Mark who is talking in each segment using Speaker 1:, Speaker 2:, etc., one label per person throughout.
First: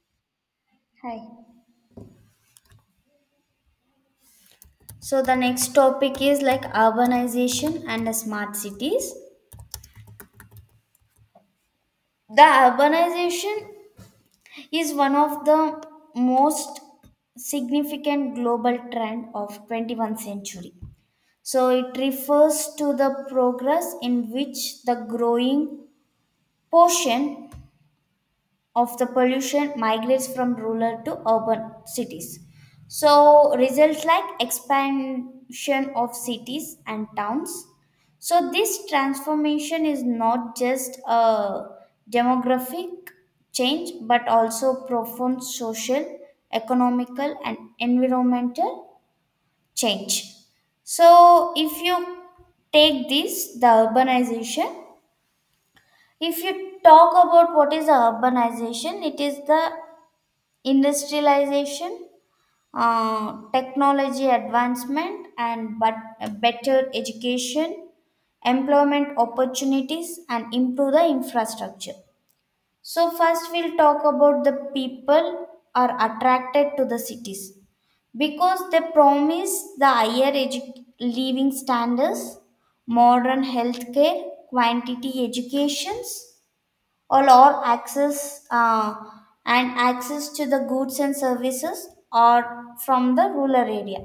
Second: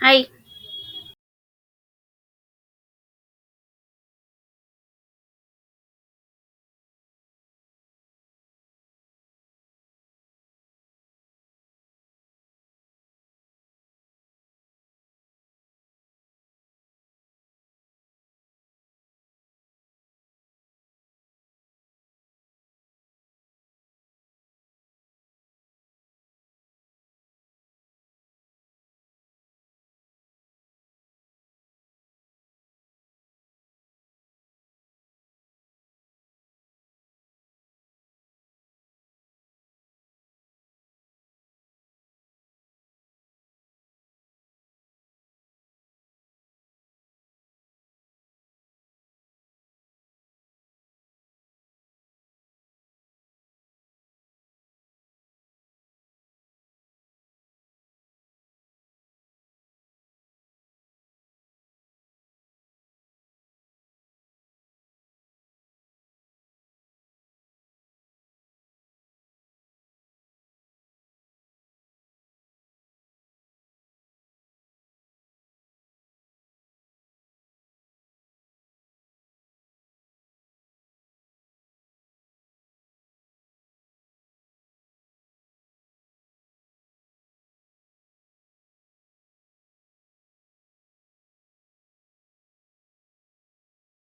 Speaker 1: Hi.
Speaker 2: Hi. So the next topic is like urbanization and the smart cities. The urbanization is one of the most significant global trend of 21st century. So it refers to the progress in which the growing portion of the pollution migrates from rural to urban cities. So results like expansion of cities and towns. So this transformation is not just a demographic change but also profound social, economical and environmental change. So if you take this, the urbanization, if you talk about what is the urbanization, it is the industrialization, technology advancement, and but better education, employment opportunities, and improve the infrastructure. So first, we'll talk about the people are attracted to the cities because they promise the higher living standards, modern healthcare, quantity educations all or access and access to the goods and services are from the rural area,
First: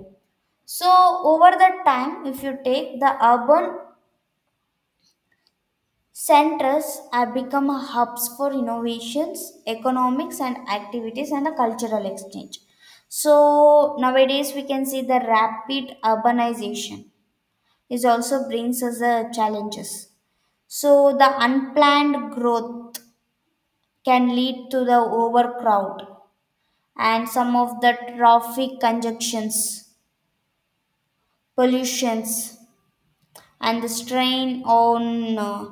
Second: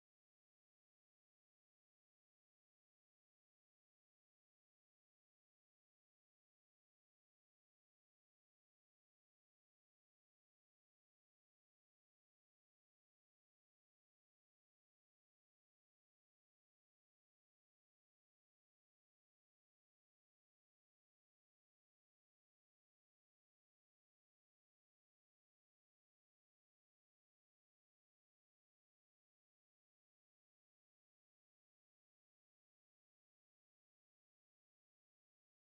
Speaker 2: so over the time, if you take, the urban centers have become hubs for innovations, economics and activities, and a cultural exchange. So nowadays we can see the rapid urbanization is also brings us the challenges. So the unplanned growth can lead to the overcrowd and some of the traffic congestions, pollutions, and the strain on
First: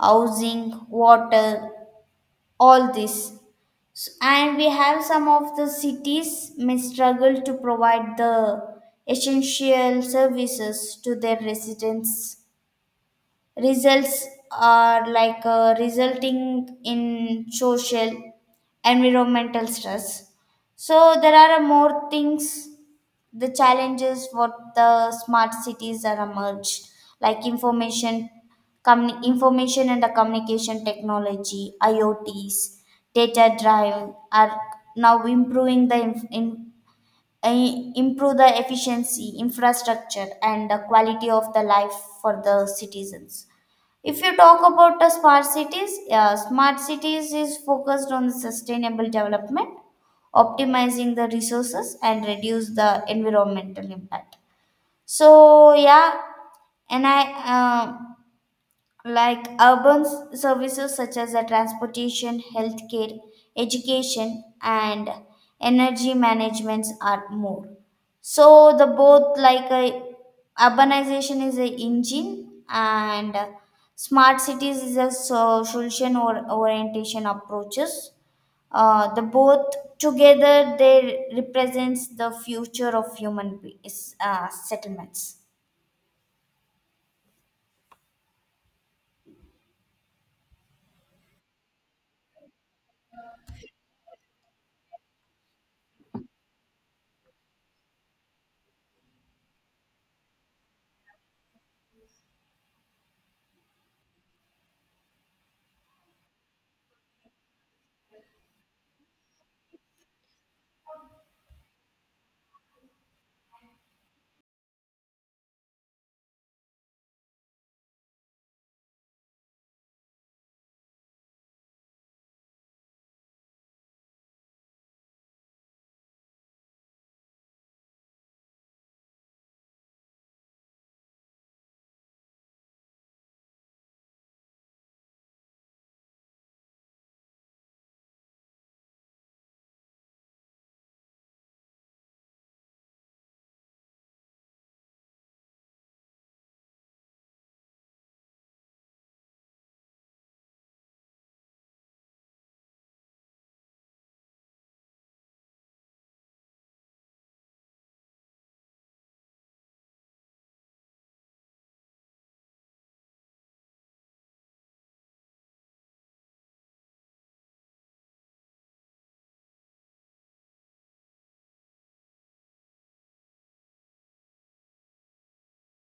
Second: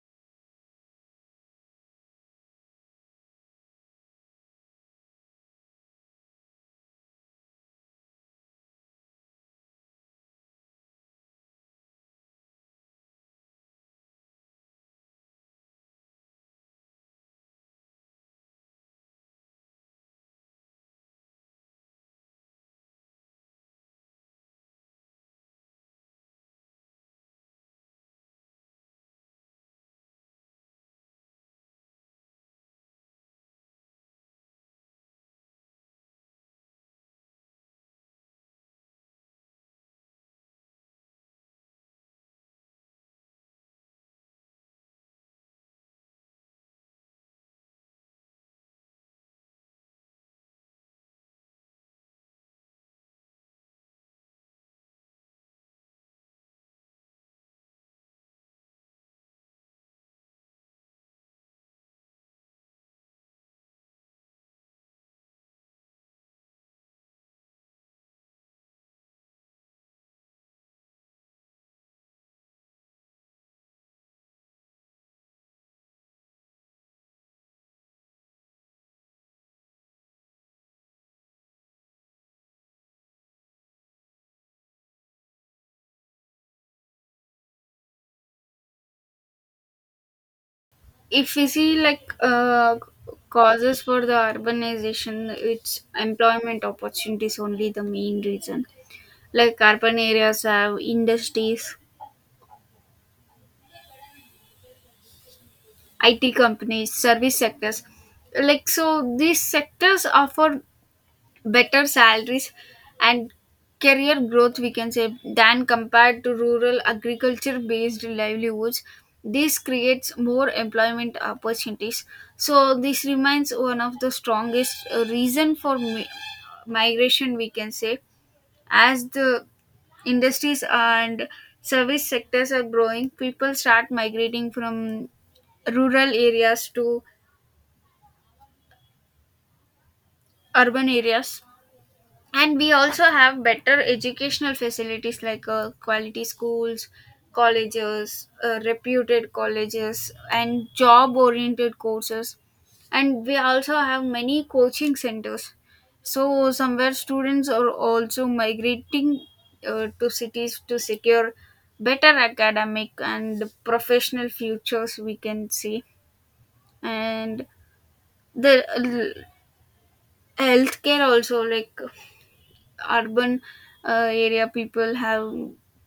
Speaker 2: housing, water, all this. And we have some of the cities may struggle to provide the essential services to their residents. Results are like resulting in social, environmental stress. So there are more things, the challenges, what the smart cities are emerged, like information information and the communication technology, iots, data drive are now improving the eh, improve the efficiency infrastructure and the quality of the life for the citizens. If you talk about the smart cities, yeah, smart cities is focused on the sustainable development, optimizing the resources and reduce the environmental impact. So yeah, and I. Like urban services such as the transportation, healthcare, education, and energy managements are more. So the both like urbanization is the engine and smart cities is a solution or orientation approaches. The both together they represents the future of is, settlements.
Speaker 1: If we see like causes for the urbanization, it's employment opportunities only the main reason. Like urban areas have industries, IT companies, service sectors. Like so, these sectors offer better salaries and career growth we can say than compared to rural agriculture based livelihoods. This creates more employment opportunities, so this remains one of the strongest reason for migration we can say. As the industries and service sectors are growing, people start migrating from rural areas to urban areas. And we also have better educational facilities like quality schools, colleges, reputed colleges and job oriented courses, and we also have many coaching centers, so somewhere students are also migrating to cities to secure better academic and professional futures we can see. And the healthcare also, like urban area people have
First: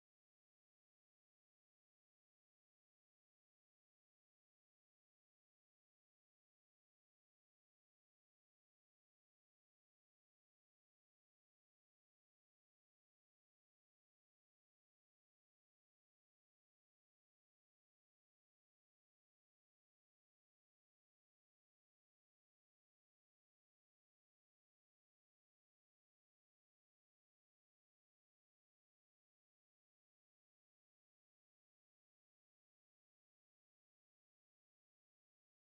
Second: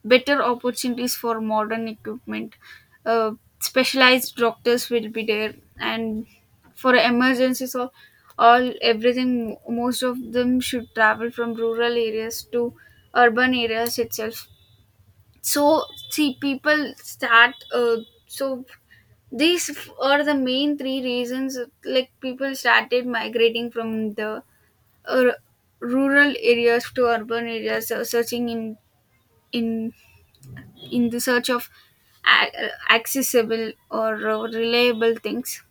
Speaker 1: better opportunities for modern equipment, uh, specialized doctors will be there, and for emergencies or all everything most of them should travel from rural areas to urban areas itself. So see people start so these are the main three reasons, like people started migrating from the uh, rural areas to urban areas searching in in the search of a- uh, accessible or reliable things.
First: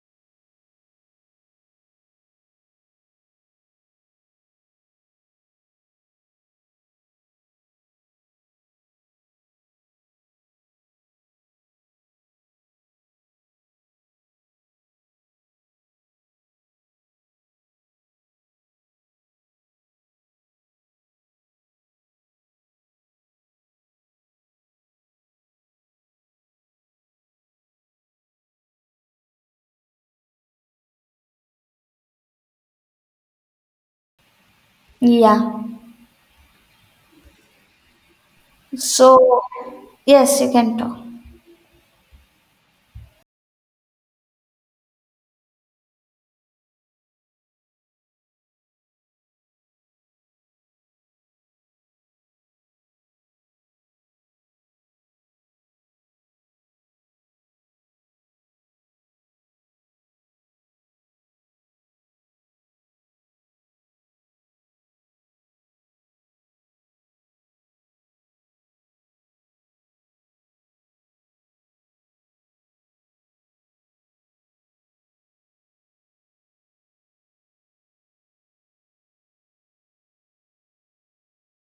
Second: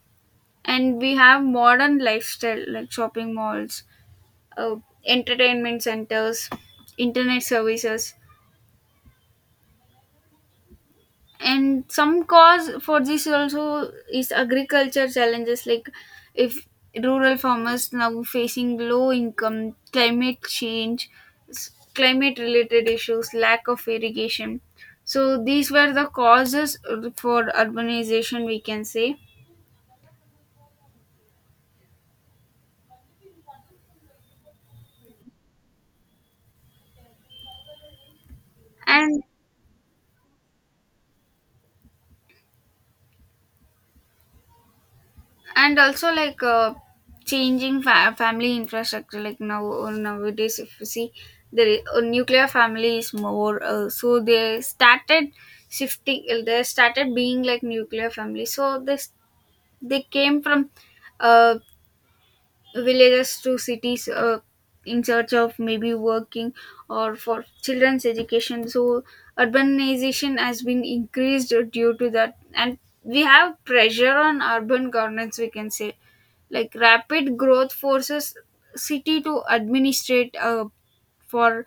Speaker 1: And we have modern lifestyle like shopping malls, uh, entertainment centers, internet services. And some cause for this also is agriculture challenges, like if rural farmers now facing low income, climate change, climate related issues, lack of irrigation. So these were the causes for urbanization we can say.
Speaker 2: Yeah.
Speaker 1: and
Speaker 2: So yes, you can talk.
Speaker 1: and also like changing family infrastructure, like now nowadays if you see the nuclear family is more, so they started shifting, they started being like nuclear family, so this they came from uh, villages to cities in search of maybe working or for children's education. So urbanization has been increased due to that. And we have pressure on urban governance we can say, like rapid growth forces city to administrate for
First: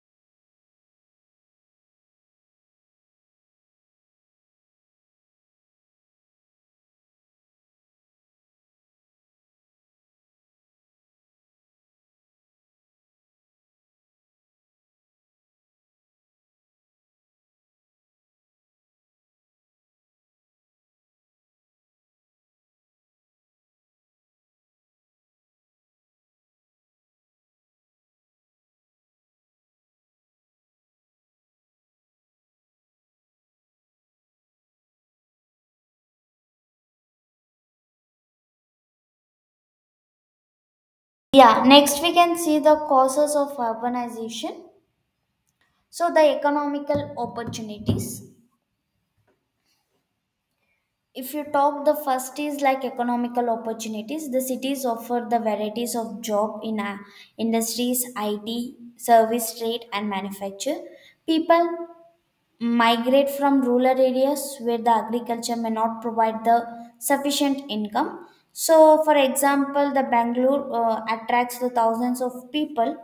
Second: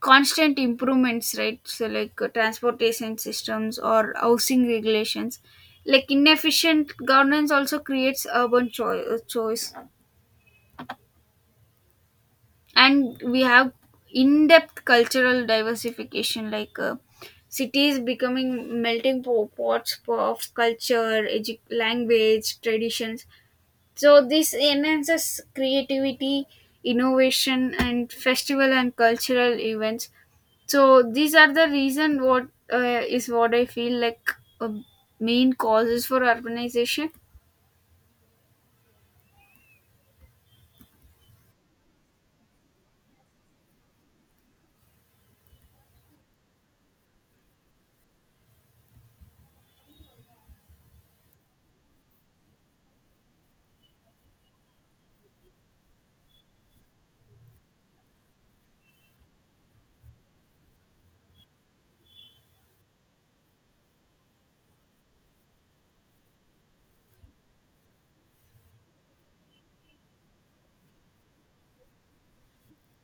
Speaker 1: constant improvements, right? So like transportation systems or housing regulations, like inefficient governance also creates urban choice. And we have in-depth cultural diversification, like cities becoming melting pots of culture, language, traditions. So this enhances creativity, innovation, and festival and cultural events. So these are the reason what is what I feel like uh, main causes for urbanization.
Speaker 2: Yeah, next we can see the causes of urbanization. So the economical opportunities. If you talk, the first is like economical opportunities. The cities offer the varieties of job in industries, IT, service trade, and manufacture. People migrate from rural areas where the agriculture may not provide the sufficient income. So, for example, the Bangalore attracts the thousands of people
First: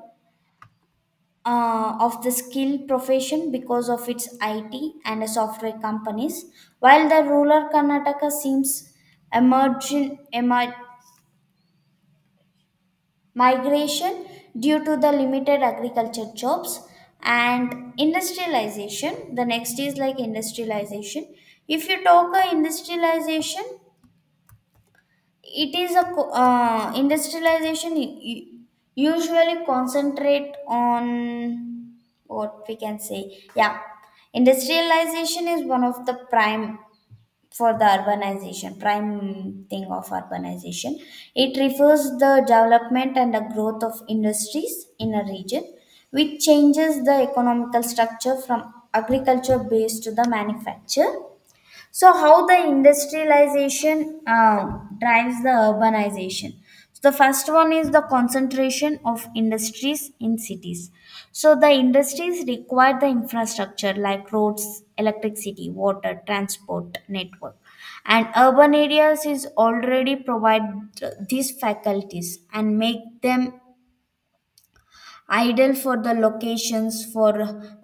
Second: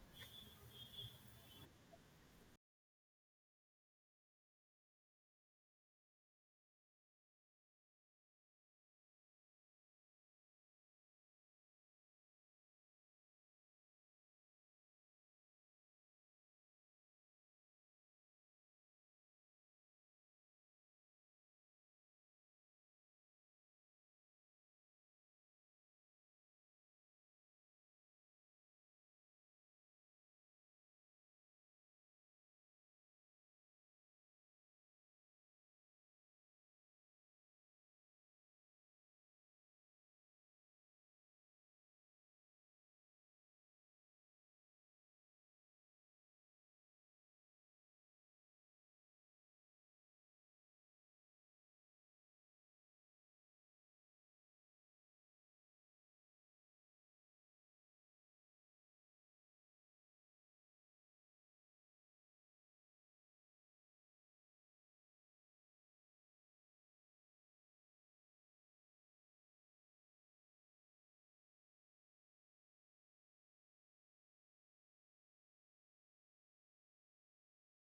Speaker 2: of the skilled profession because of its IT and software companies, while the rural Karnataka seems emerging emer- migration due to the limited agriculture jobs and industrialization. The next is like industrialization. If you talk of industrialization, it is a industrialization usually concentrate on what we can say. Yeah, industrialization is one of the prime for the urbanization, prime thing of urbanization. It refers the development and the growth of industries in a region which changes the economical structure from agriculture based to the manufacture. So, how the industrialization drives the urbanization? So the first one is the concentration of industries in cities. So, the industries require the infrastructure like roads, electricity, water, transport network. And urban areas is already provide these faculties and make them ideal for the locations for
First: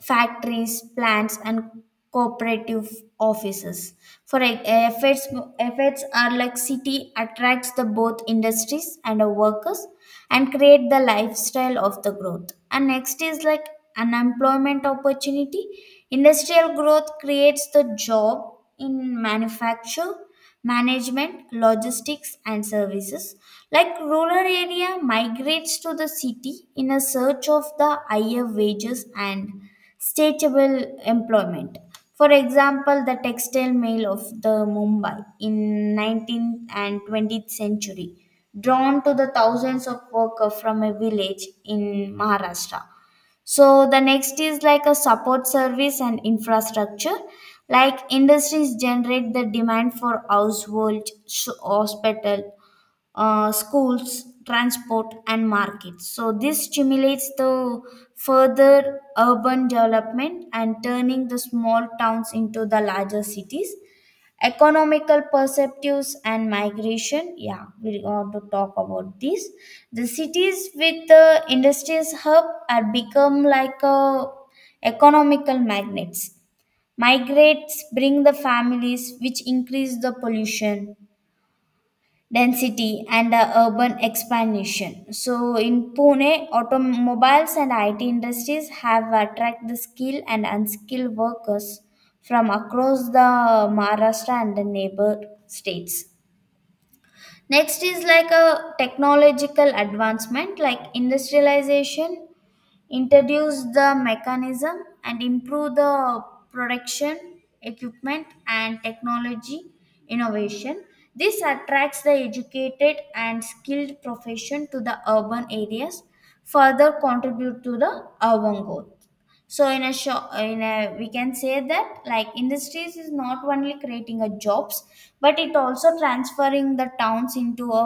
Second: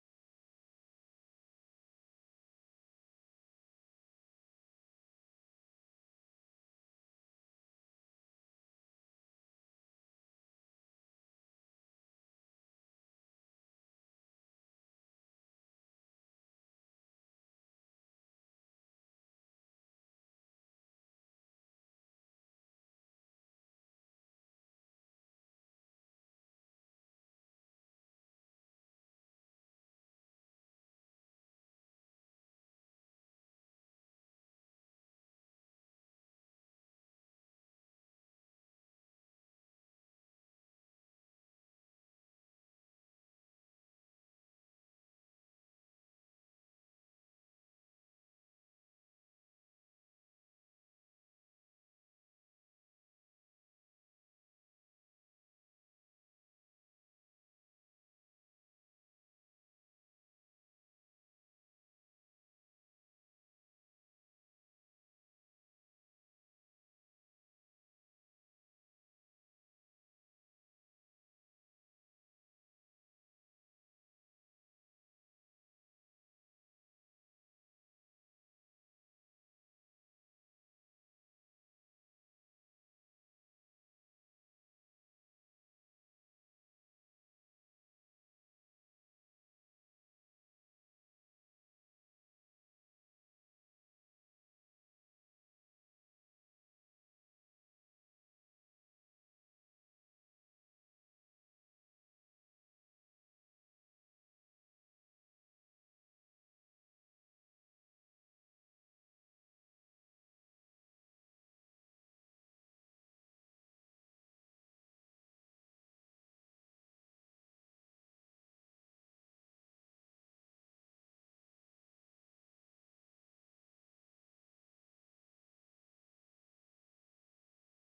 Speaker 2: factories, plants, and cooperative offices. For efforts are like city attracts the both industries and the workers and create the lifestyle of the growth. And next is like unemployment opportunity. Industrial growth creates the job in manufacture, management, logistics, and services. Like rural area migrates to the city in a search of the higher wages and stateable employment. For example, the textile mill of the Mumbai in 19th and 20th century drawn to the thousands of workers from a village in Maharashtra. So the next is like a support service and infrastructure. Like industries generate the demand for household, hospital, schools, transport, and markets. So this stimulates the further urban development and turning the small towns into the larger cities, economical perceptives and migration. Yeah, we want to talk about this. The cities with the industries hub are become like a economical magnets. Migrates bring the families which increase the pollution density and the urban expansion. So in Pune, automobiles and IT industries have attracted the skilled and unskilled workers from across the Maharashtra and the neighbor states. Next is like a technological advancement. Like industrialization introduce the mechanism and improve the production equipment and technology innovation. This attracts the educated and skilled profession to the urban areas, further contribute to the urban growth. So in a short, in a we can say that like industries is not only creating a jobs but it also transferring the towns into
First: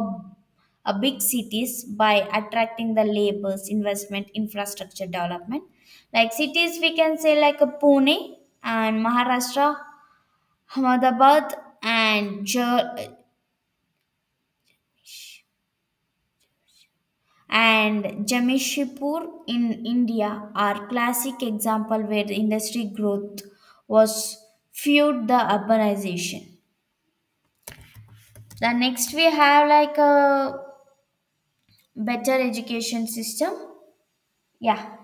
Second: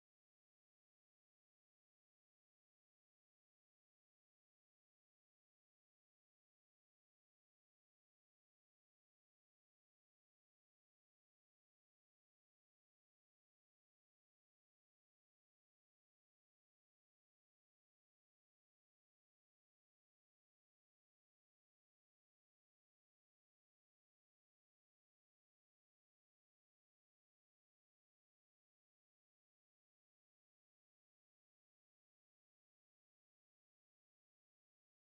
Speaker 2: a big cities by attracting the labors, investment, infrastructure development. Like cities we can say like a Pune and Maharashtra, Ahmedabad, and Ja- and Jamshedpur in India are classic example where the industry growth was fueled the urbanization. The next we have like a better education system. Yeah.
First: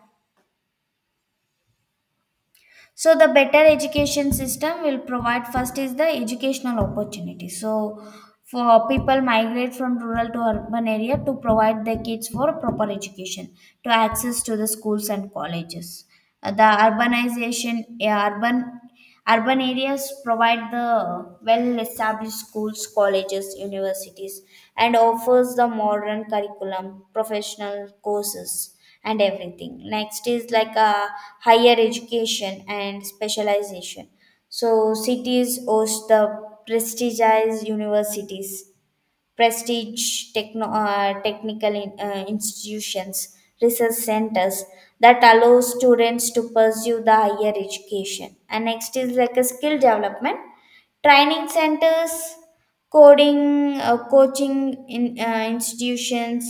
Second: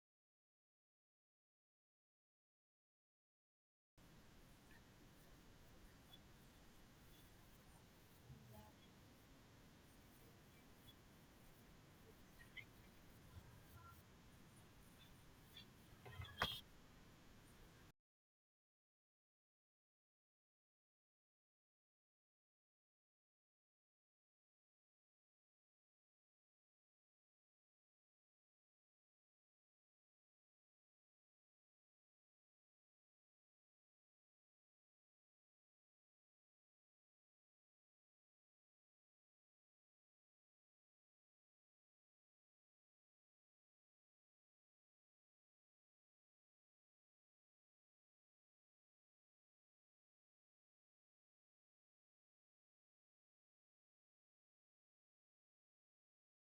Speaker 2: So the better education system will provide first is the educational opportunity. So for people migrate from rural to urban area to provide their kids for proper education to access to the schools and colleges. The urbanization, urban Urban areas provide the well-established schools, colleges, universities, and offers the modern curriculum, professional courses, and everything. Next is like a higher education and specialization. So cities host the prestigious universities, technical institutions, research centers that allow students to pursue the higher education. And next is like a skill development, training centers, coaching institutions,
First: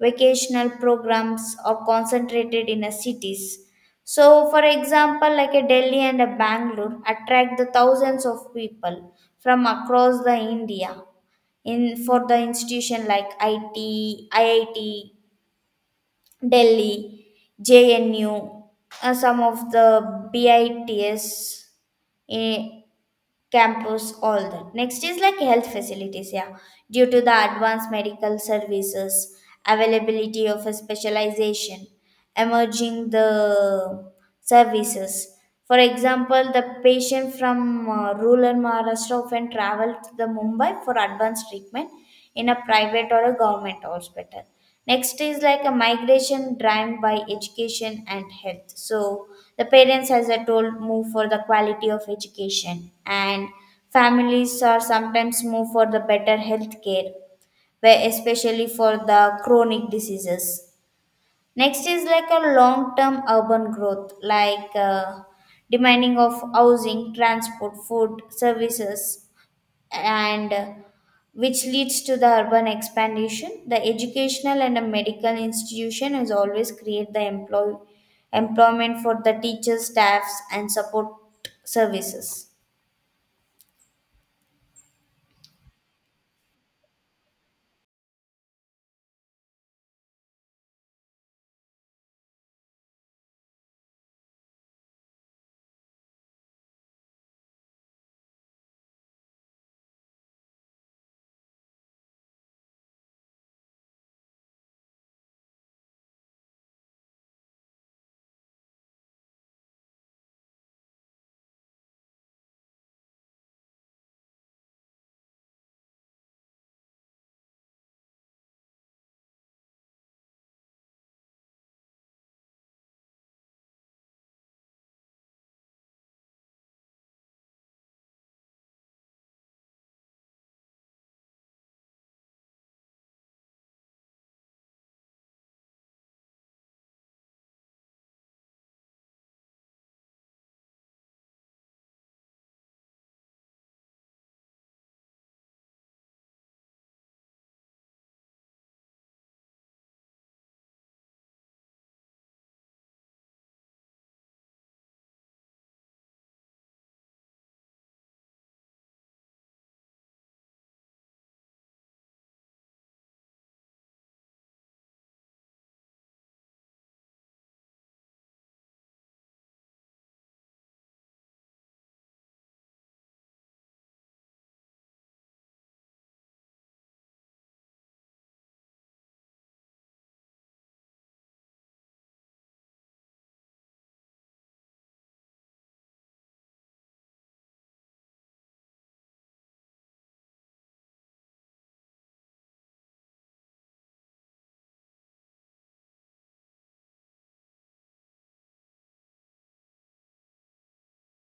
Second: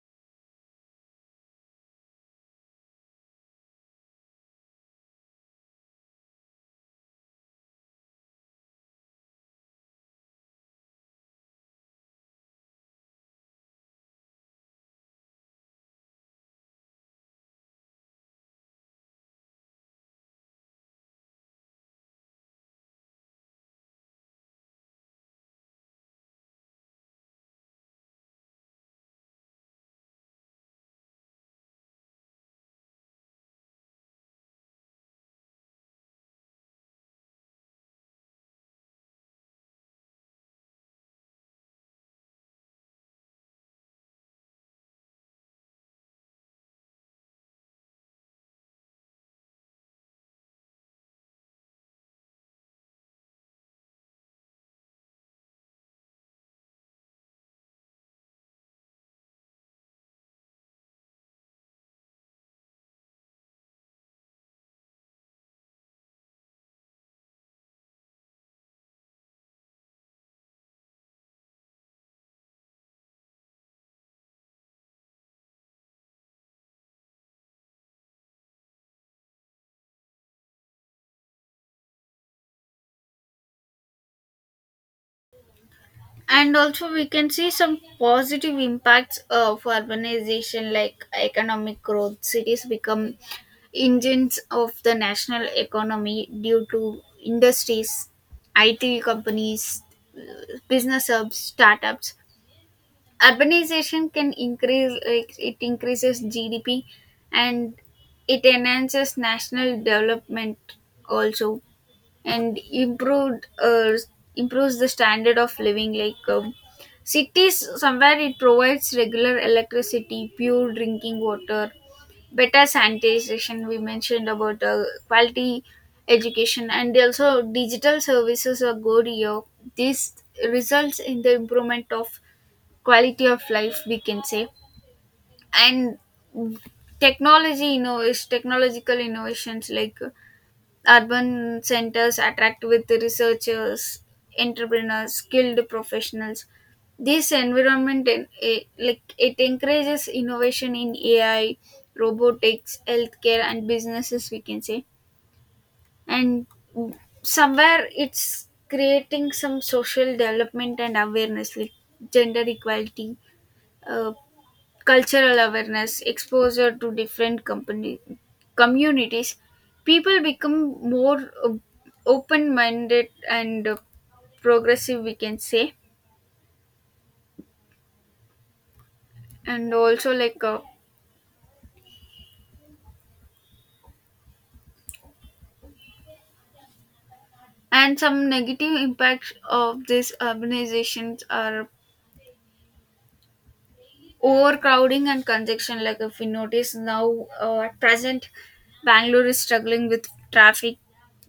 Speaker 2: vocational programs are concentrated in a cities. So, for example, like a Delhi and a Bangalore attract the thousands of people from across the India in for the institution like IIT Delhi, JNU, some of the BITS, eh, campus, all that. Next is like health facilities, yeah. Due to the advanced medical services, availability of a specialization, emerging the services. For example, the patient from rural Maharashtra often travel to the Mumbai for advanced treatment in a private or a government hospital. Next is like a migration driven by education and health. So the parents, as I told, move for the quality of education, and families are sometimes move for the better health care, where especially for the chronic diseases. Next is like a long term urban growth, like demanding of housing, transport, food, services, and which leads to the urban expansion. The educational and the medical institution has always create the employment for the teachers, staffs and support services.
Speaker 1: And also we can see some positive impacts of urbanization like economic growth. Cities become engines of the national economy due to industries, IT companies, uh, business hubs, startups. Urbanization can increase, like it increases GDP and it enhances national development also. And improved improves the standard of living, like cities somewhere it provides regular electricity, pure drinking water, better sanitation. We mentioned about quality education, and also digital services are good here. This results in the improvement of quality of life we can say. And technology is technological innovations, like urban centers attract with the researchers, entrepreneurs, skilled professionals. This environment, like it encourages innovation in AI, robotics, healthcare and businesses we can say. And somewhere it's creating some social development and awareness, like gender equality, uh, cultural awareness, exposure to different company communities, people become more open-minded and progressive, we can say. And also like and some negative impacts of these urbanizations are overcrowding and congestion. Like if we notice now at present Bangalore is struggling with traffic,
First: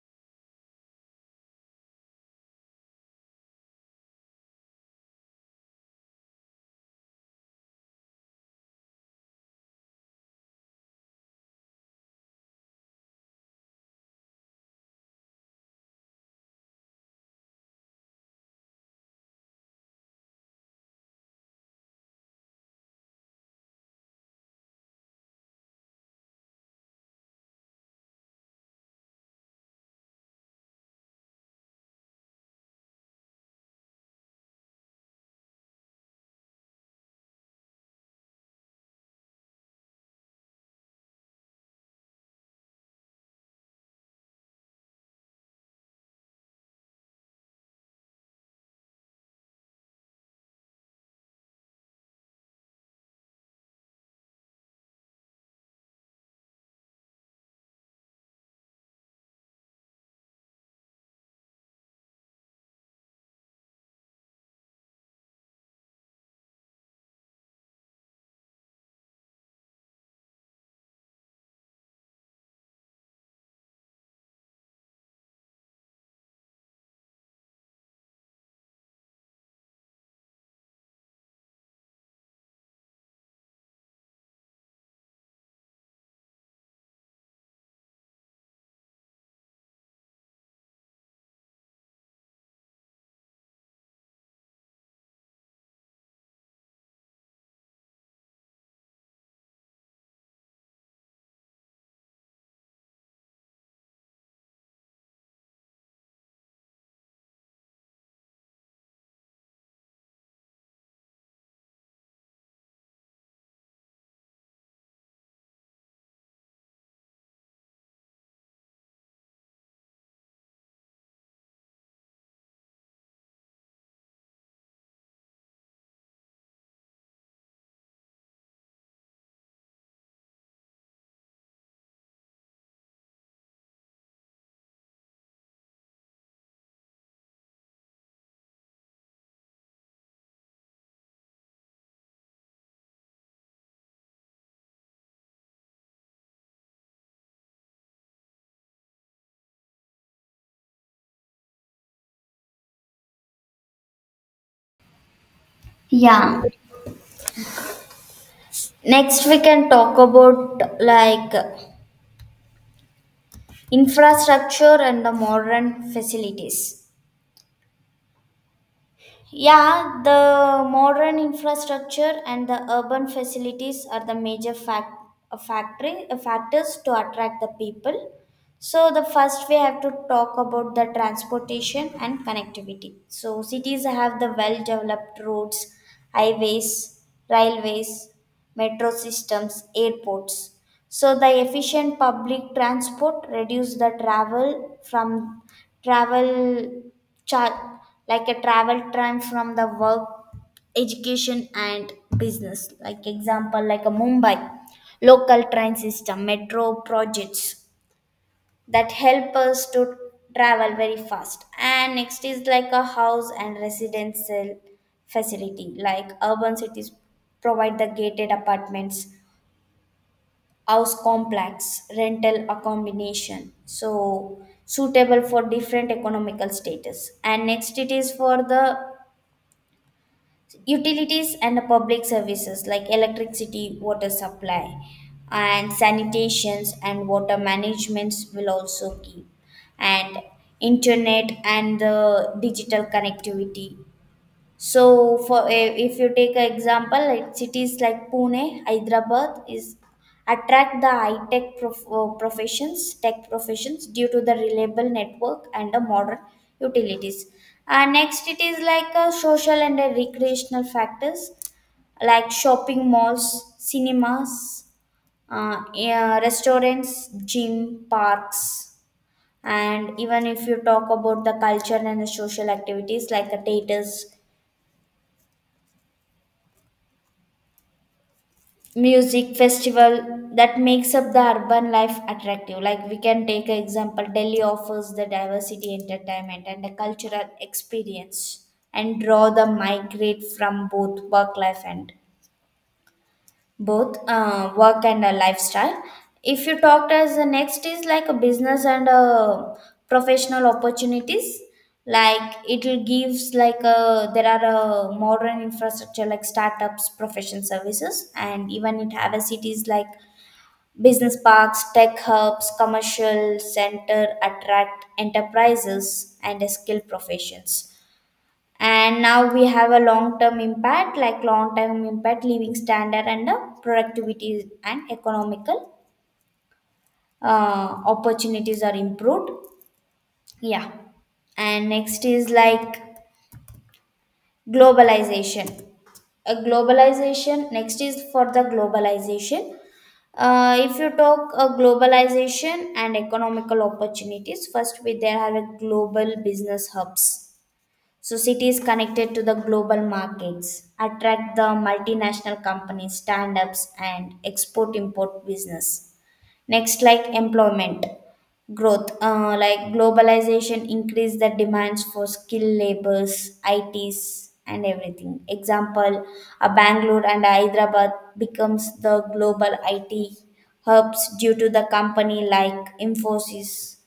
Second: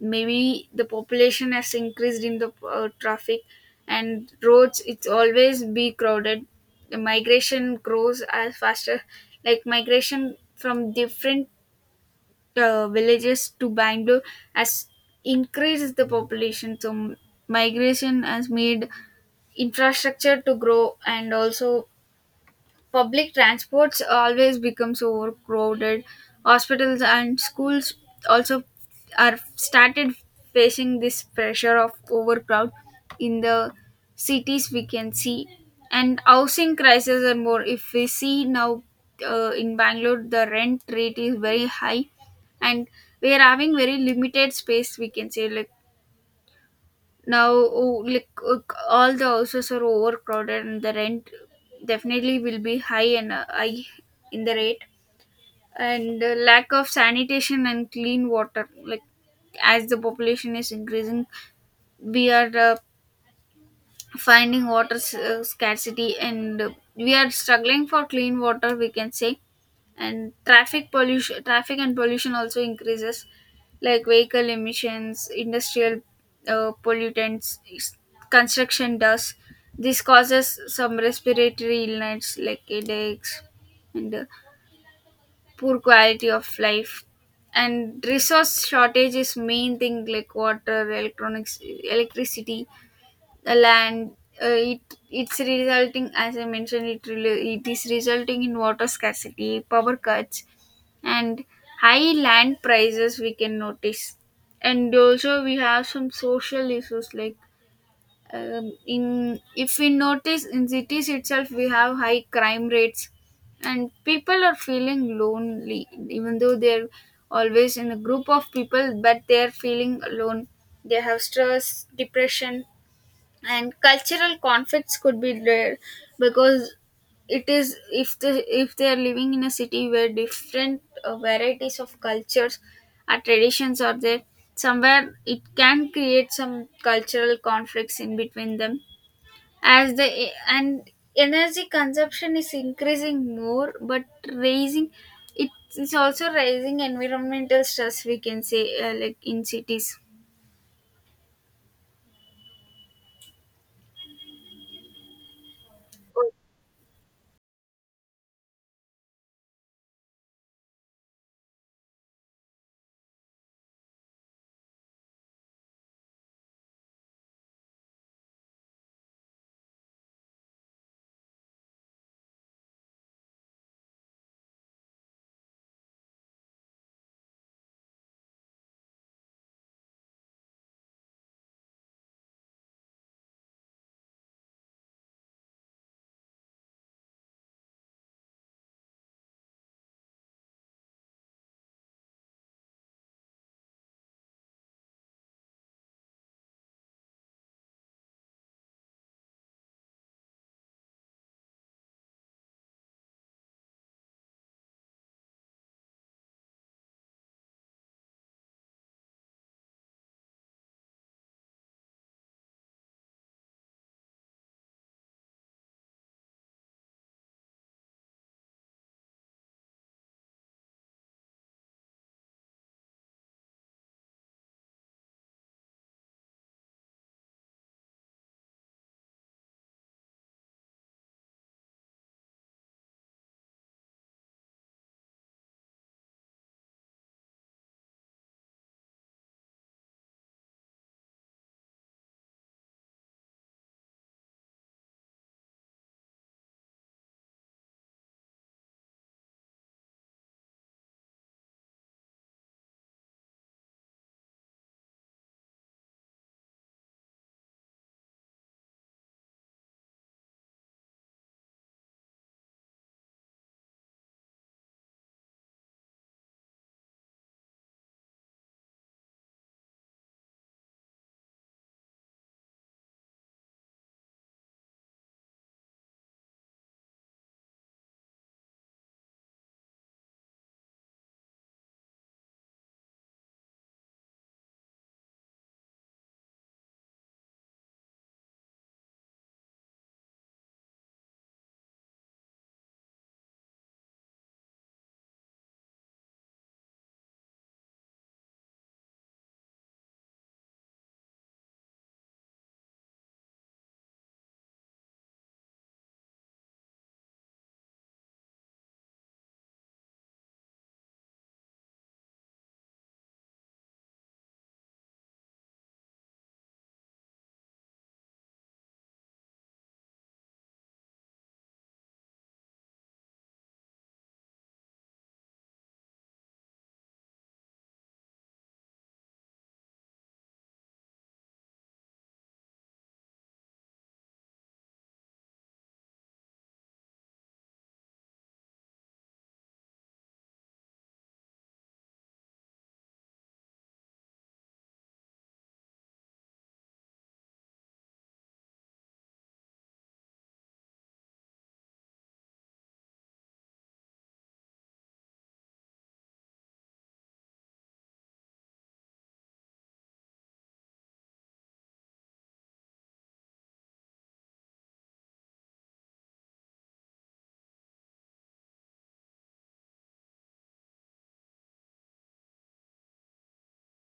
Speaker 1: maybe the population has increased in the traffic, and roads it's always be crowded. The migration grows as faster, like migration from different villages to Bangalore has increased the population. So migration has made infrastructure to grow, and also public transports always becomes overcrowded. Hospitals and schools also are started facing this pressure of overcrowd in the cities we can see. And housing crisis and more, if we see now in Bangalore the rent rate is very high, and we are having very limited space we can say. Like now oh, like all the houses are overcrowded and the rent definitely will be high, and high in the rate. And lack of sanitation and clean water, like as the population is increasing, we are finding water scarcity, and we are struggling for clean water we can say. And traffic pollution, traffic and pollution also increases, like vehicle emissions, industrial pollutants, construction dust. This causes some respiratory illness like headaches, and poor quality of life. And resource shortage is main thing, like water, electronics, electricity, the land. It, it's resulting, as I mentioned, it it is resulting in water scarcity, power cuts and high land prices we can notice. And also we have some social issues, like in if we notice in cities itself we have high crime rates, and people are feeling lonely even though they're always in a group of people but they're feeling alone. They have stress, depression, and cultural conflicts could be there, because it is, if they are living in a city where different varieties of cultures or traditions are there, somewhere it can create some cultural conflicts in between them. As the and energy consumption is increasing more, but raising it is also raising environmental stress we can say, like in cities.
Speaker 2: Yeah, next we can talk about like infrastructure and the modern facilities. Yeah, the modern infrastructure and the urban facilities are the major factors to attract the people. So, the first we have to talk about the transportation and connectivity. So, cities have the well developed roads, highways, railways, metro systems, airports. So the efficient public transport reduce the travel from travel char- like a travel time from the work, education and business. Like example, like a Mumbai local train system, metro projects that help us to travel very fast. And next is like a house and residential facility, like urban cities provide the gated apartments, house complex, rental accommodation, so suitable for different economical status. And next it is for the utilities and public services like electricity, water supply, and sanitations and water managements will also keep, and internet and the digital connectivity. So, if you take an example, like cities like Pune, Hyderabad is attract the high tech professions, tech professions due to the reliable network and the modern utilities. And next, it is like a social and a recreational factors like shopping malls, cinemas, yeah, restaurants, gym, parks, and even if you talk about the culture and the social activities like the theaters, music festival, that makes up the urban life attractive. Like we can take an example, Delhi offers the diversity entertainment and a cultural experience and draw the migrate from both work life and both work and a lifestyle. If you talked as, the next is like a business and a professional opportunities, like it will gives like a, there are a modern infrastructure like startups, professional services, and even it have a cities like business parks, tech hubs, commercial center attract enterprises and skilled professions. And now we have a long term impact like long term impact living standard and the productivity and economical opportunities are improved. Yeah. And next is like globalization, a globalization next is for the globalization. If you talk globalization and economical opportunities, first we, there are global business hubs. So cities connected to the global markets attract the multinational companies, stand-ups, and export-import business. Next, like employment growth, like globalization increase the demands for skilled labors, ITs, and everything. Example, a Bangalore and Hyderabad becomes the global IT hubs due to the company like Infosys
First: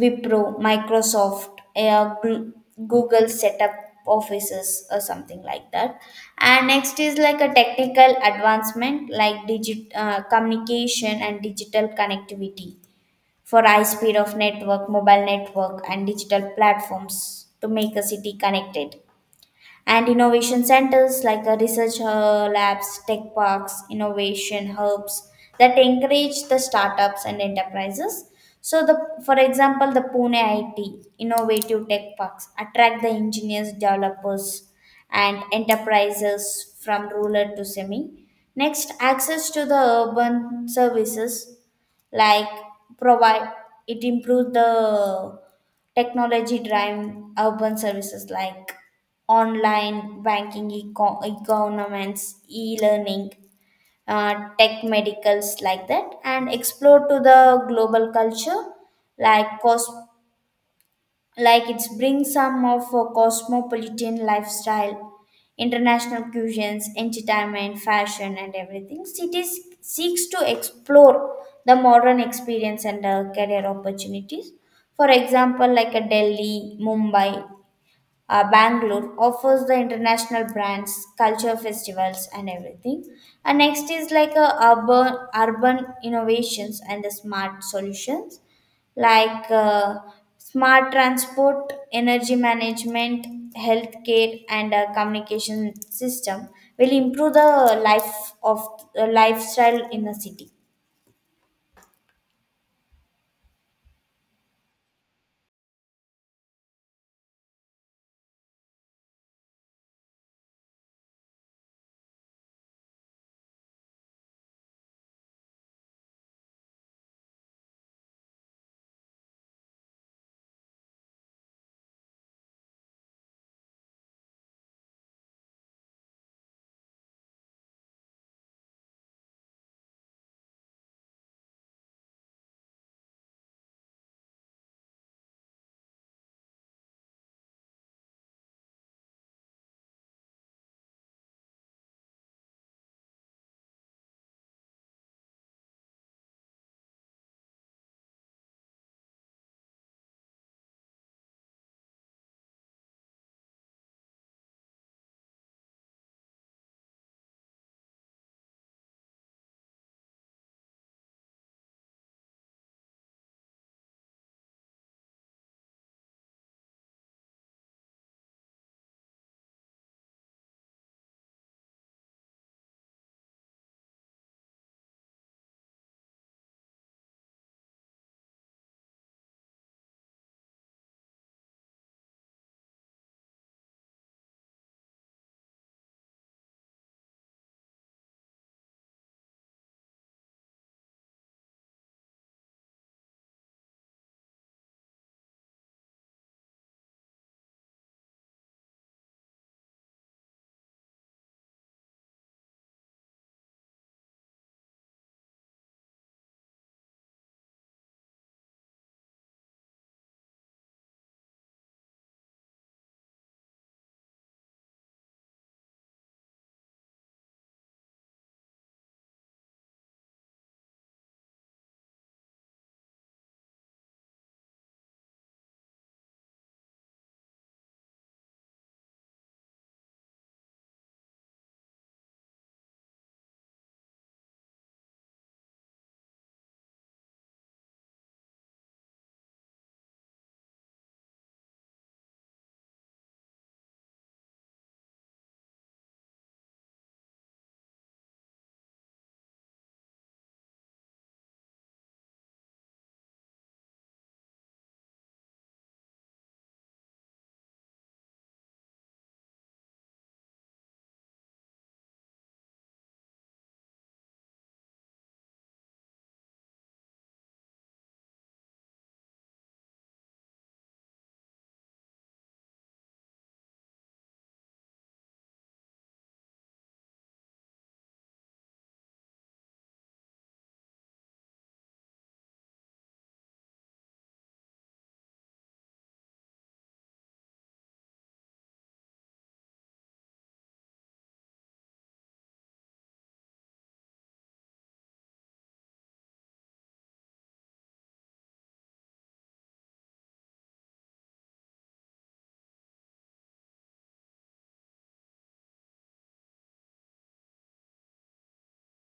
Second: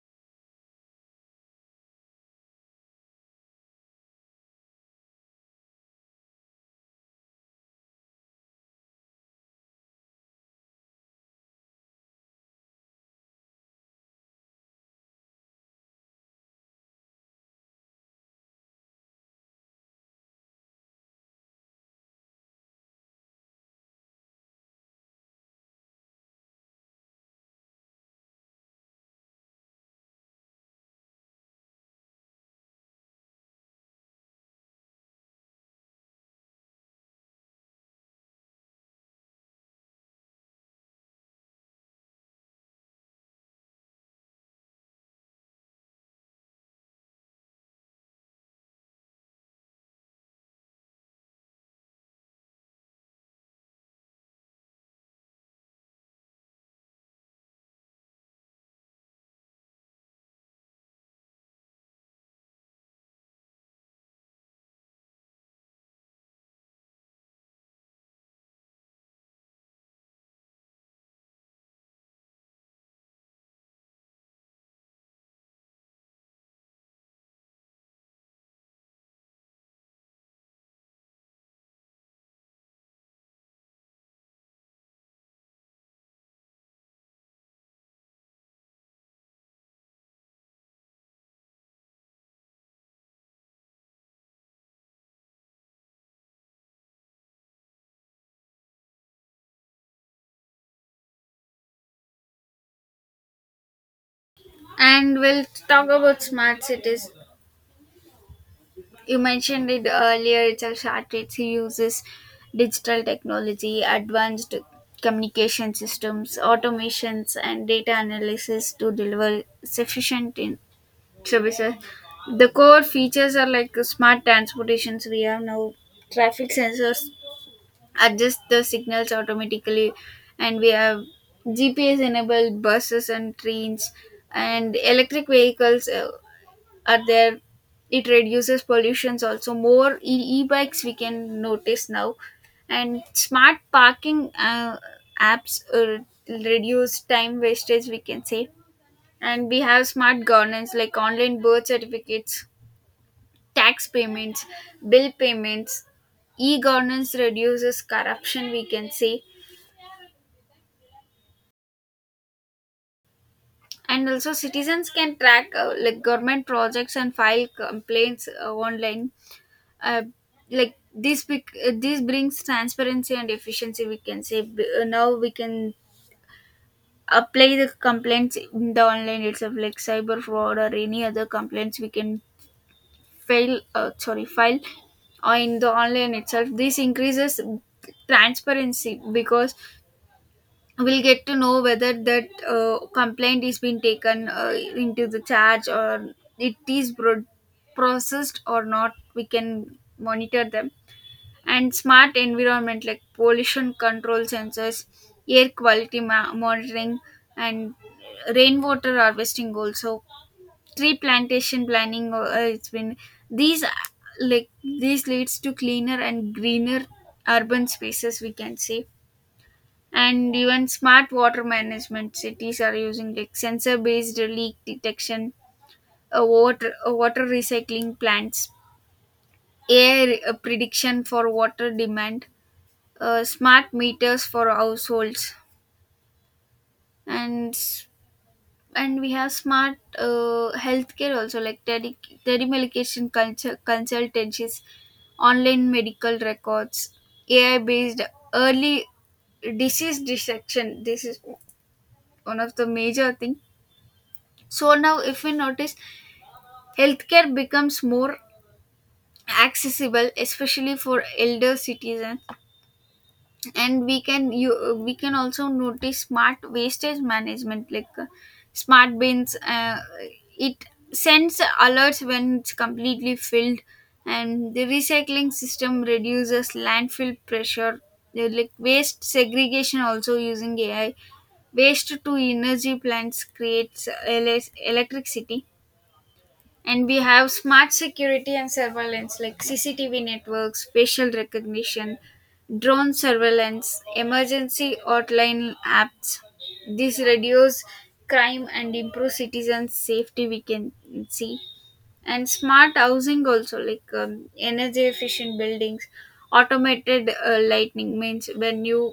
Speaker 2: Wipro, Microsoft, uh, Gl- Google set up offices or something like that. And next is like a technical advancement like digit communication and digital connectivity for high speed of network, mobile network, and digital platforms to make a city connected and innovation centers like research labs, tech parks, innovation hubs that encourage the startups and enterprises. So, the for example, the Pune IT innovative tech parks attract the engineers, developers, and enterprises from rural to semi. Next, access to the urban services like provide it improve the technology driven urban services like online banking economics e-learning tech medicals like that and explore to the global culture like cos like it brings some of a cosmopolitan lifestyle, international cuisines, entertainment, fashion, and everything cities seeks to explore the modern experience and career opportunities. For example, like a Delhi, Mumbai, Bangalore offers the international brands, culture festivals, and everything. And next is like a urban innovations and the smart solutions like smart transport, energy management, healthcare, and communication system will improve the life of lifestyle in the city.
Speaker 1: And we'll talk about smart cities. You mentioned it earlier itself. Artists uses digital technology, advanced communication systems, automations, and data analysis to deliver sufficient in services. The core features are like smart transportations. We have now traffic sensors adjust the signals automatically, and we have GPS enabled buses and trains and electric vehicles. Are there, it reduces pollutions also, more e-bikes we can notice now. And smart parking apps reduce time wastage we can say. And we have smart governance, like online birth certificates, tax payments, bill payments, e-governance reduces corruption we can say. And also citizens can track like government projects and file complaints online. uh, like this this brings transparency and efficiency we can say. Now we can apply the complaints in the online itself, like cyber fraud or any other complaints we can fail sorry file or in the online itself. This increases transparency because we'll get to know whether that complaint is being taken into the charge or it is processed or not, we can monitor them. And smart environment, like pollution control sensors, air quality monitoring, and rainwater harvesting. Also tree plantation planning. It's been these like these leads to cleaner and greener urban spaces, we can say. And even smart water management, cities are using like sensor based leak detection, water recycling plants, air prediction for water demand, smart meters for households and s- and we have smart healthcare also, like telemedication consultancies, online medical records, ai based early disease detection. This is one of the major thing. So now if we notice healthcare becomes more accessible, especially for elder citizens. And we can also notice smart wastage management, like smart bins. It sends alerts when it's completely filled, and the recycling system reduces landfill pressure. They like waste segregation also using AI, waste to energy plants creates LS electricity. And we have smart security and surveillance, like CCTV networks, facial recognition, drone surveillance, emergency hotline apps. This reduce crime and improve citizens safety we can see. And smart housing also, like energy efficient buildings, automated lightning, means when you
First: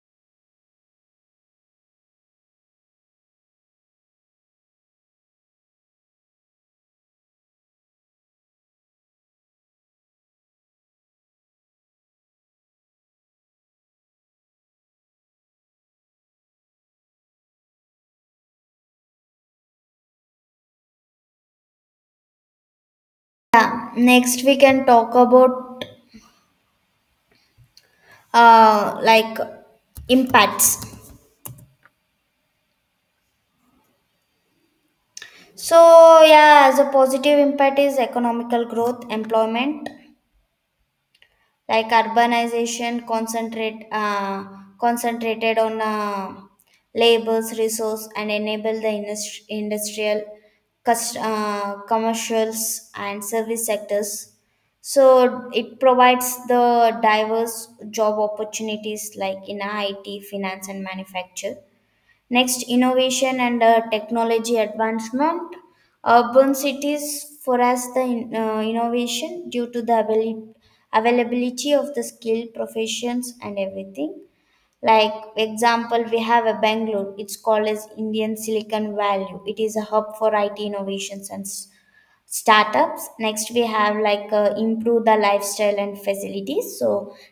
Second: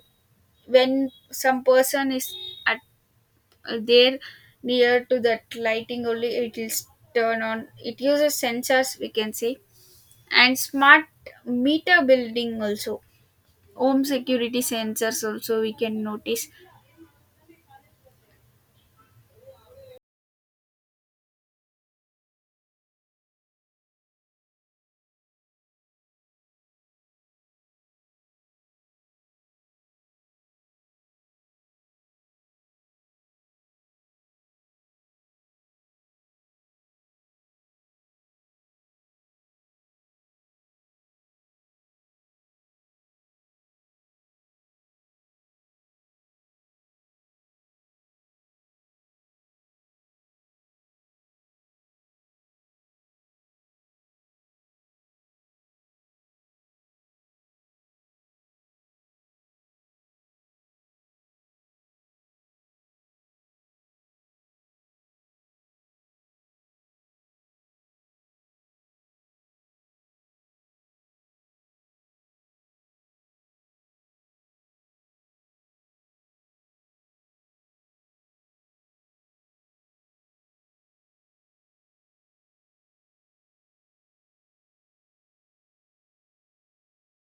Speaker 1: when some person is at there near to that lighting only it will turn on, it uses sensors we can say. And smart meter building also, home security sensors also we can notice.
Speaker 2: Yeah. Next, we can talk about uh, like impacts. So, yeah, the positive impact is economical growth, employment, like urbanization, concentrated on labels, resource, and enable the industrial, commercials, and service sectors. So it provides the diverse job opportunities like in IT, finance, and manufacture. Next, innovation and technology advancement. Urban cities foster the innovation due to the availability of the skilled professions and everything. Like example, we have a Bangalore. It's called as Indian Silicon Valley. It is a hub for IT innovations and startups. Next, we have like improve the lifestyle and facilities, so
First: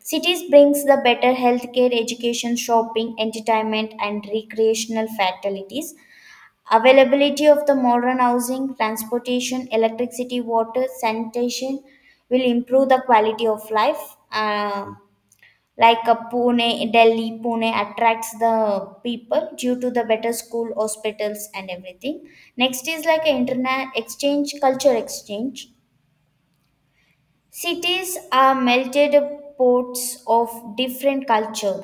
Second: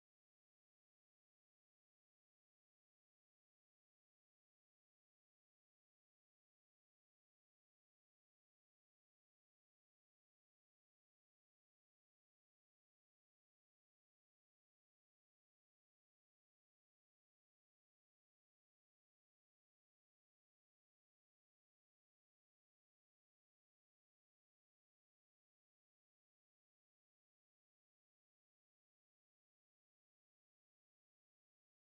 Speaker 2: cities brings the better healthcare, education, shopping, entertainment, and recreational facilities, availability of the modern housing, transportation, electricity, water, sanitation will improve the quality of life. Uh, like a pune Delhi, Pune attracts the people due to the better school, hospitals, and everything. Next is like an internet exchange, culture exchange. Cities are melted pots of different culture,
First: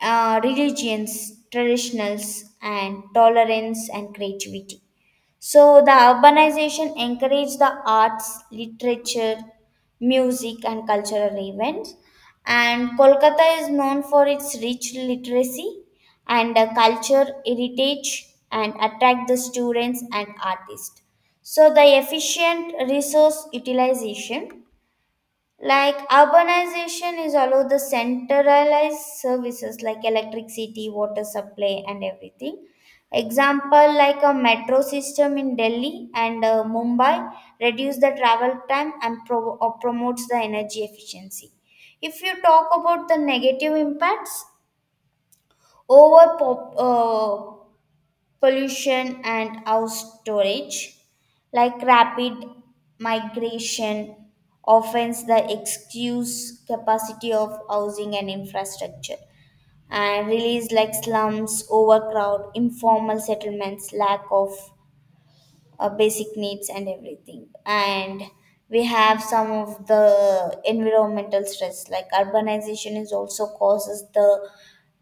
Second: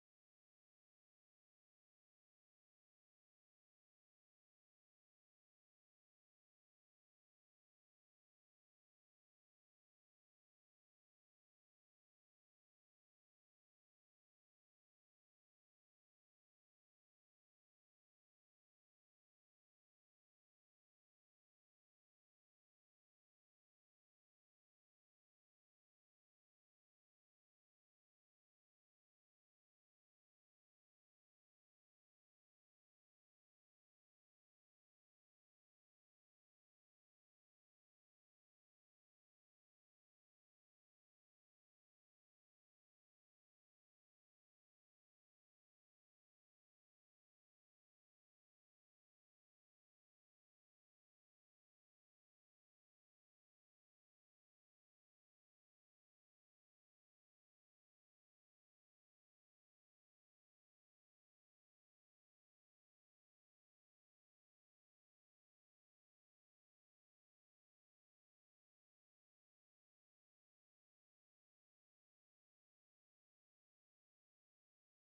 Speaker 2: religions, traditionals, and tolerance and creativity. So the urbanization encouraged the arts, literature, music, and cultural events. And Kolkata is known for its rich literacy and culture heritage, and attract the students and artists. So the efficient resource utilization, like urbanization is all over the centralized services like electricity, water supply, and everything. Example, like a metro system in Delhi and Mumbai reduce the travel time and pro- or promotes the energy efficiency. If you talk about the negative impacts, over pollution and house storage, like rapid migration, offends the excuse capacity of housing and infrastructure, and release like slums, overcrowd, informal settlements, lack of basic needs and everything. And we have some of the environmental stress, like urbanization is also causes the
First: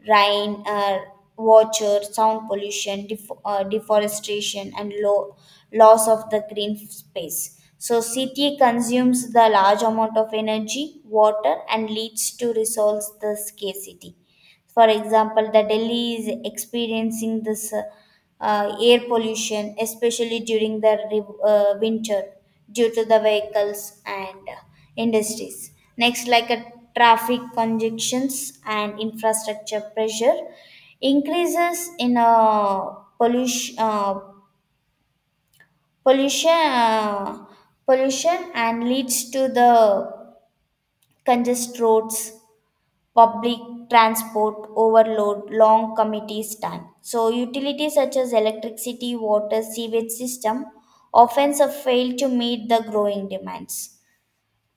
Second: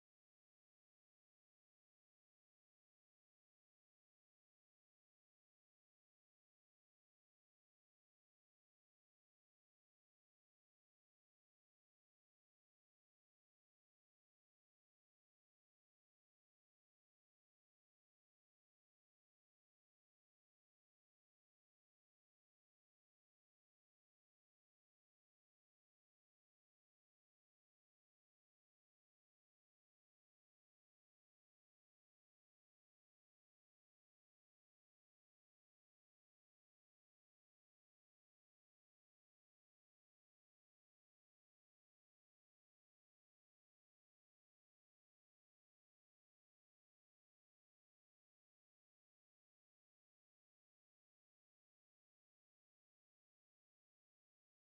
Speaker 2: rain, uh, water, sound pollution, deforestation, and low loss of the green space. So city consumes the large amount of energy, water, and leads to resolve the scarcity. For example, the Delhi is experiencing this air pollution, especially during the winter, due to the vehicles and industries. Next, like a traffic congestions and infrastructure pressure increases in pollution. Pollution uh, pollution and leads to the congested roads, public transport overload, long committees time. So utilities such as electricity, water, sewage system often fail to meet the growing demands.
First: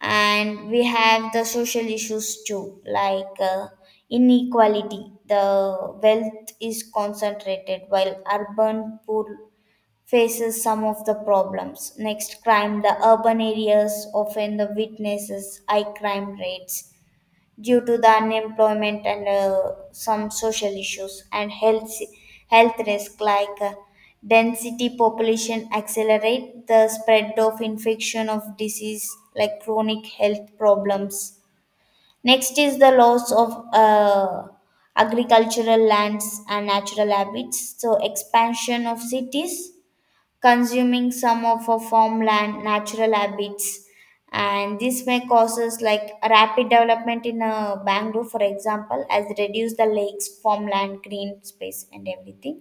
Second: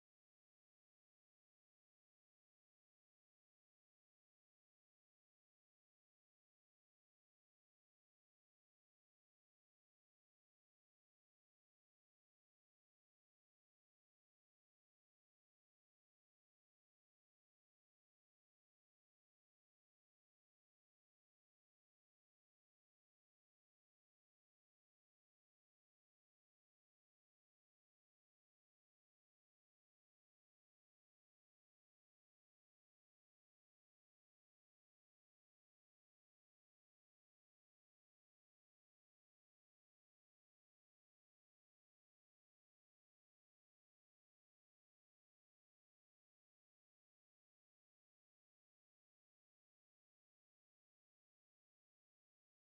Speaker 2: And we have the social issues too, like inequality. The wealth is concentrated while urban poor faces some of the problems. Next, crime. The urban areas often the witnesses high crime rates due to the unemployment and some social issues and health risk like density population accelerate the spread of infection of disease like chronic health problems. Next is the loss of agricultural lands and natural habits, so expansion of cities consuming some of our farmland, natural habits, and this may causes like rapid development in Bangalore, for example, as reduce the lakes, farmland, green space, and everything.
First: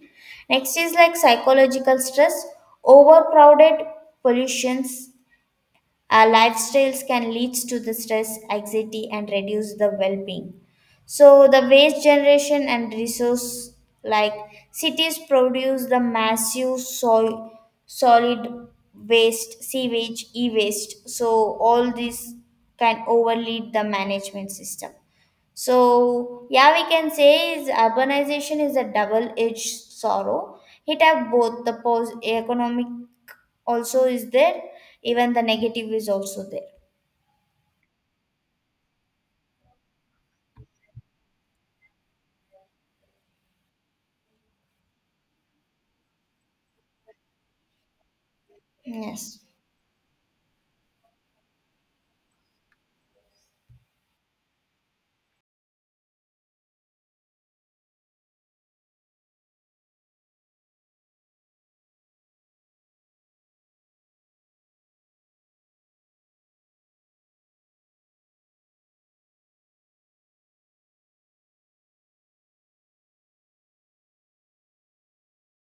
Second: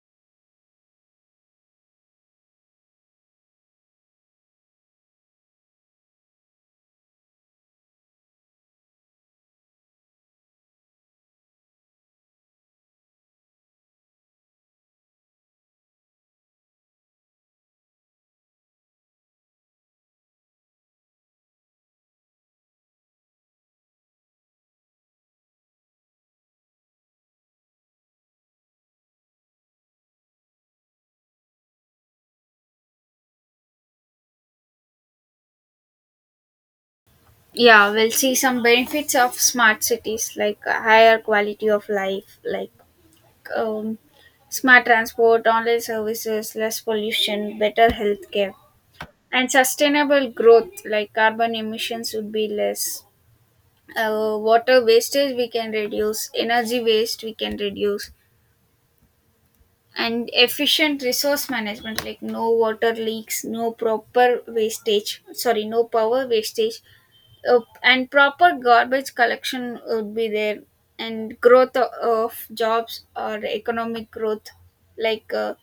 Speaker 2: Next is like psychological stress, overcrowded pollutions, our lifestyles can lead to the stress, anxiety, and reduce the well-being. So the waste generation and resource, like cities produce the massive soil, solid waste, sewage, e-waste. So all this can overlead the management system. So, yeah, we can say is urbanization is a double-edged sorrow. It have both the pos economic also is there, even the negative is also there.
Speaker 1: Yeah, we'll see some benefits of smart cities, like a higher quality of life, like um, smart transport, online services, less pollution, better healthcare.
Speaker 2: Yes.
Speaker 1: And sustainable growth, like carbon emissions would be less, water wastage we can reduce, energy waste we can reduce. And efficient resource management, like no water leaks, no proper wastage, sorry no power wastage, and proper garbage collection would be there. And growth of jobs or economic growth, like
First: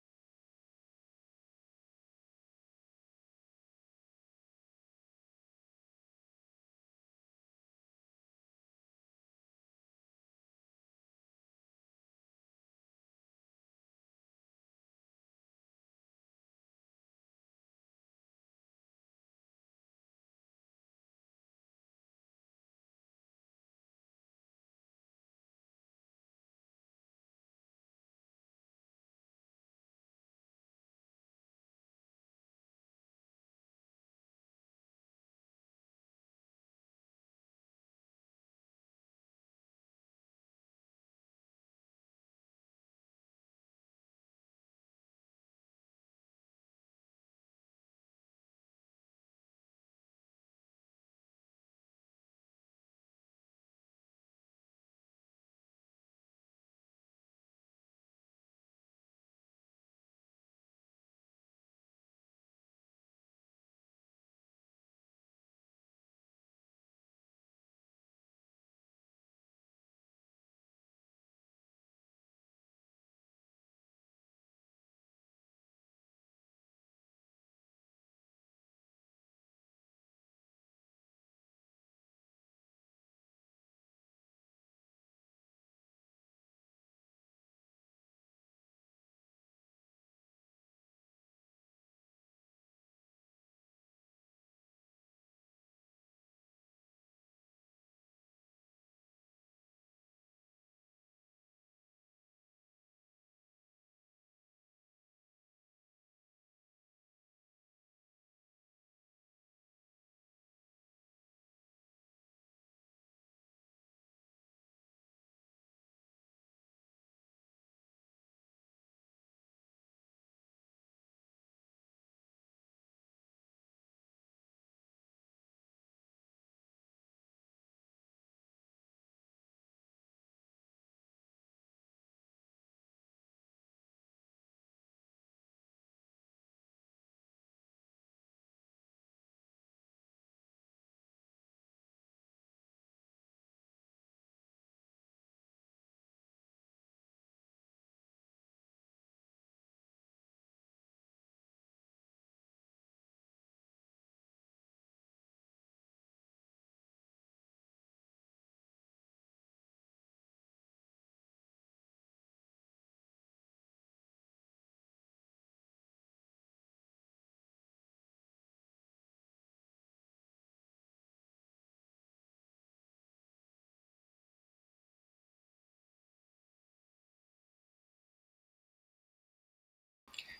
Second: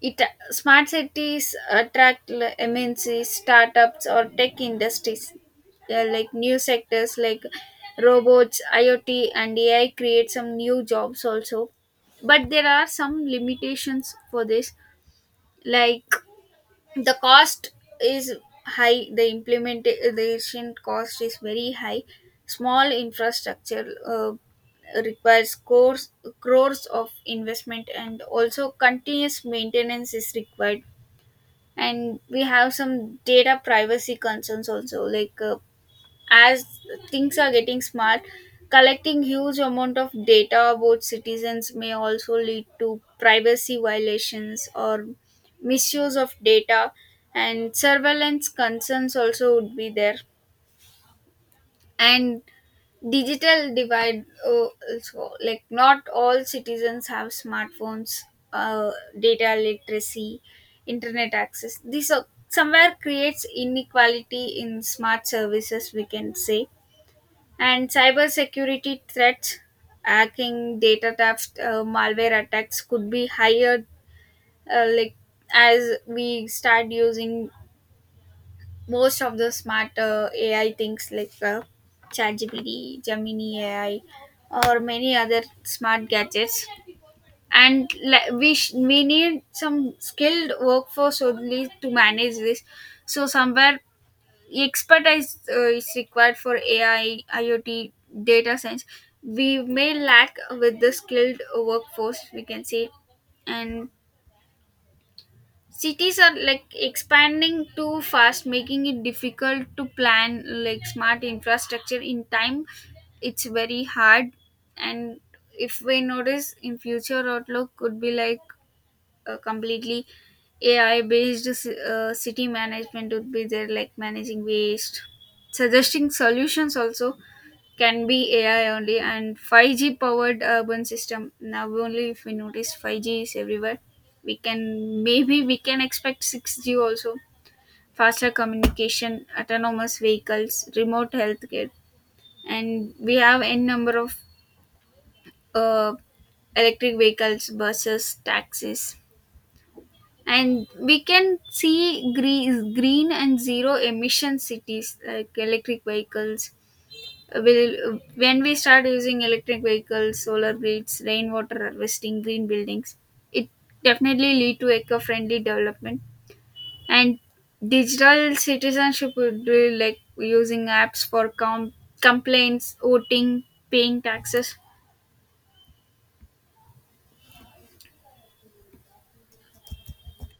Speaker 1: it smart cities attract MNCs, startups, or tech industries, like new sectors like robots, IoT, and AI create some new jobs also. But there are some limitations for this, like the cost is high. The implementation cost is very high. Small infrastructure. Requires crores of investment, and also continuous maintenance is required. And we have some data privacy concerns also, like as things are getting smart, collecting huge amount of data about citizens may also lead to privacy violations or misuse of data, and surveillance concerns also would be there. And digital divide, also like not all citizens have smartphones, uh, data literacy, internet access. This somewhere creates inequality in smart services we can say. And cyber security threats, hacking, data theft, malware attacks could be higher, like as we start using most of the smart AI things, like ChatGPT, Gemini AI, or many other smart gadgets. And we need some skilled workforce only to manage this. So somewhere expertise is required for AI, IoT, data science. We may lack with the skilled workforce, we can say. And cities are like expanding too fast, making it difficult to plan like smart infrastructure in time, it's very hard. And if we notice, in future outlook could be like completely AI based city management would be there, like managing waste, suggesting solutions also can be AI only. And 5G powered urban system. Now only if we notice 5G is everywhere, we can expect 6G also, faster communication, autonomous vehicles, remote healthcare. And we have n number of uh, electric vehicles, buses, taxis. And we can see green, green and zero emission cities, like electric vehicles. Will when we start using electric vehicles, solar grids, rainwater harvesting, green buildings, it definitely lead to eco-friendly development. And digital citizenship would be like using apps for complaints, voting, paying taxes.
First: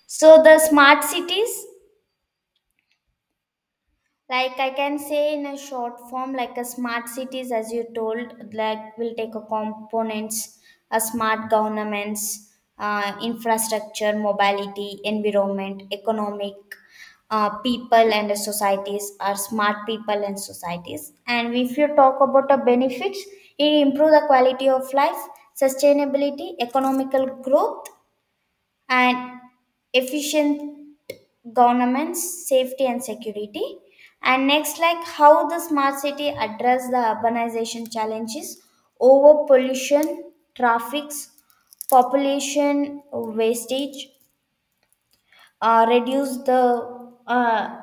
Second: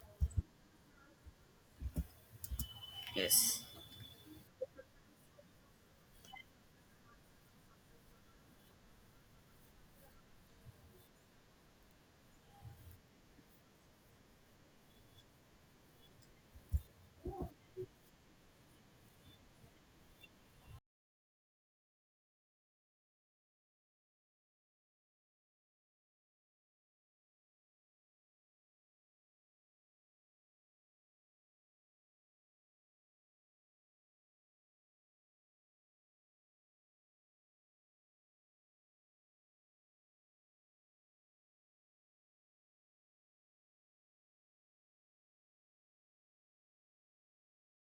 Speaker 2: So the smart cities,
Speaker 1: Yes.
Speaker 2: like I can say in a short form, like a smart cities as you told like will take a components, a smart governments, infrastructure, mobility, environment, economic, people and societies are smart people and societies. And if you talk about the benefits, it improve the quality of life, sustainability, economical growth, and efficient governance, safety, and security. And next, like how the smart city address the urbanization challenges, over pollution, traffics, population, wastage, reduce the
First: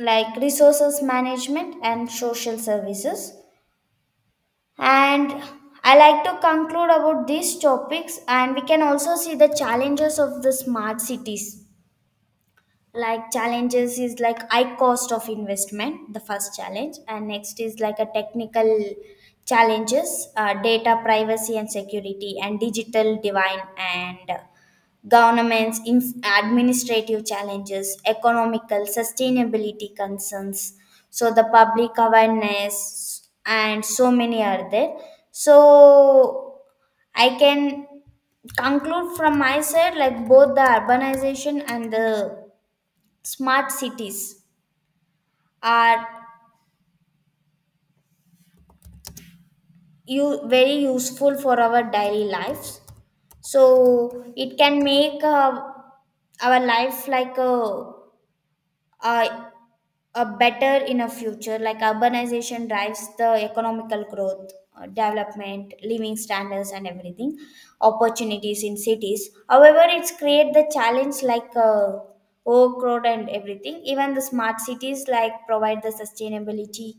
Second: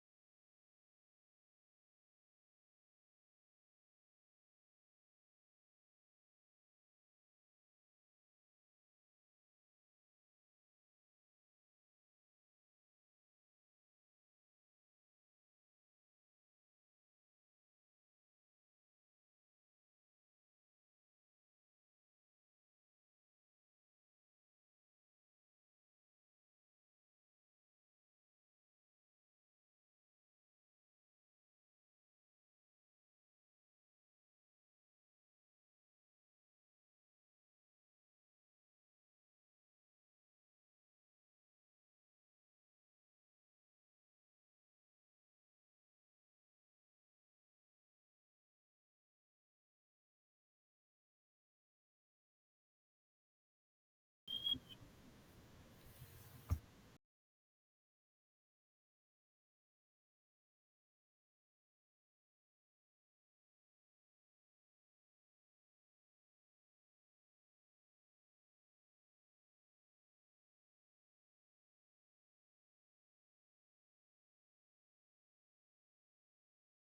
Speaker 2: like resources management and social services. And I like to conclude about these topics, and we can also see the challenges of the smart cities. Like challenges is like high cost of investment, the first challenge, and next is like a technical challenges, data privacy and security and digital divine, and governments administrative challenges, economical sustainability concerns. So the public awareness and so many are there. So I can conclude from my side, like both the urbanization and the smart cities are you very useful for our daily lives. So it can make our life like a a better in a future. Like urbanization drives the economical growth, development, living standards, and everything opportunities in cities. However, it's create the challenge, like overcrowd and everything. Even the smart cities like provide the sustainability,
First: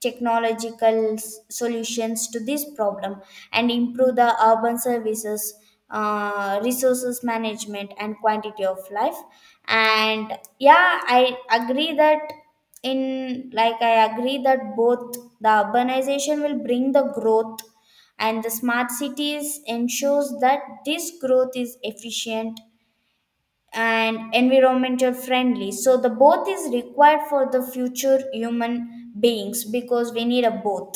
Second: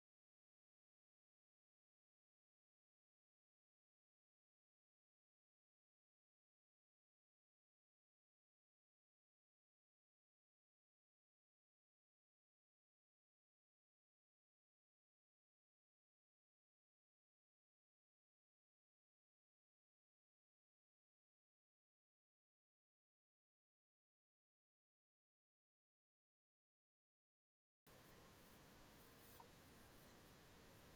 Speaker 2: technological solutions to this problem and improve the urban services, resources management, and quantity of life. And yeah, I agree that both the urbanization will bring the growth and the smart cities ensures that this growth is efficient and environmental friendly. So the both is required for the future human beings, because we need a both.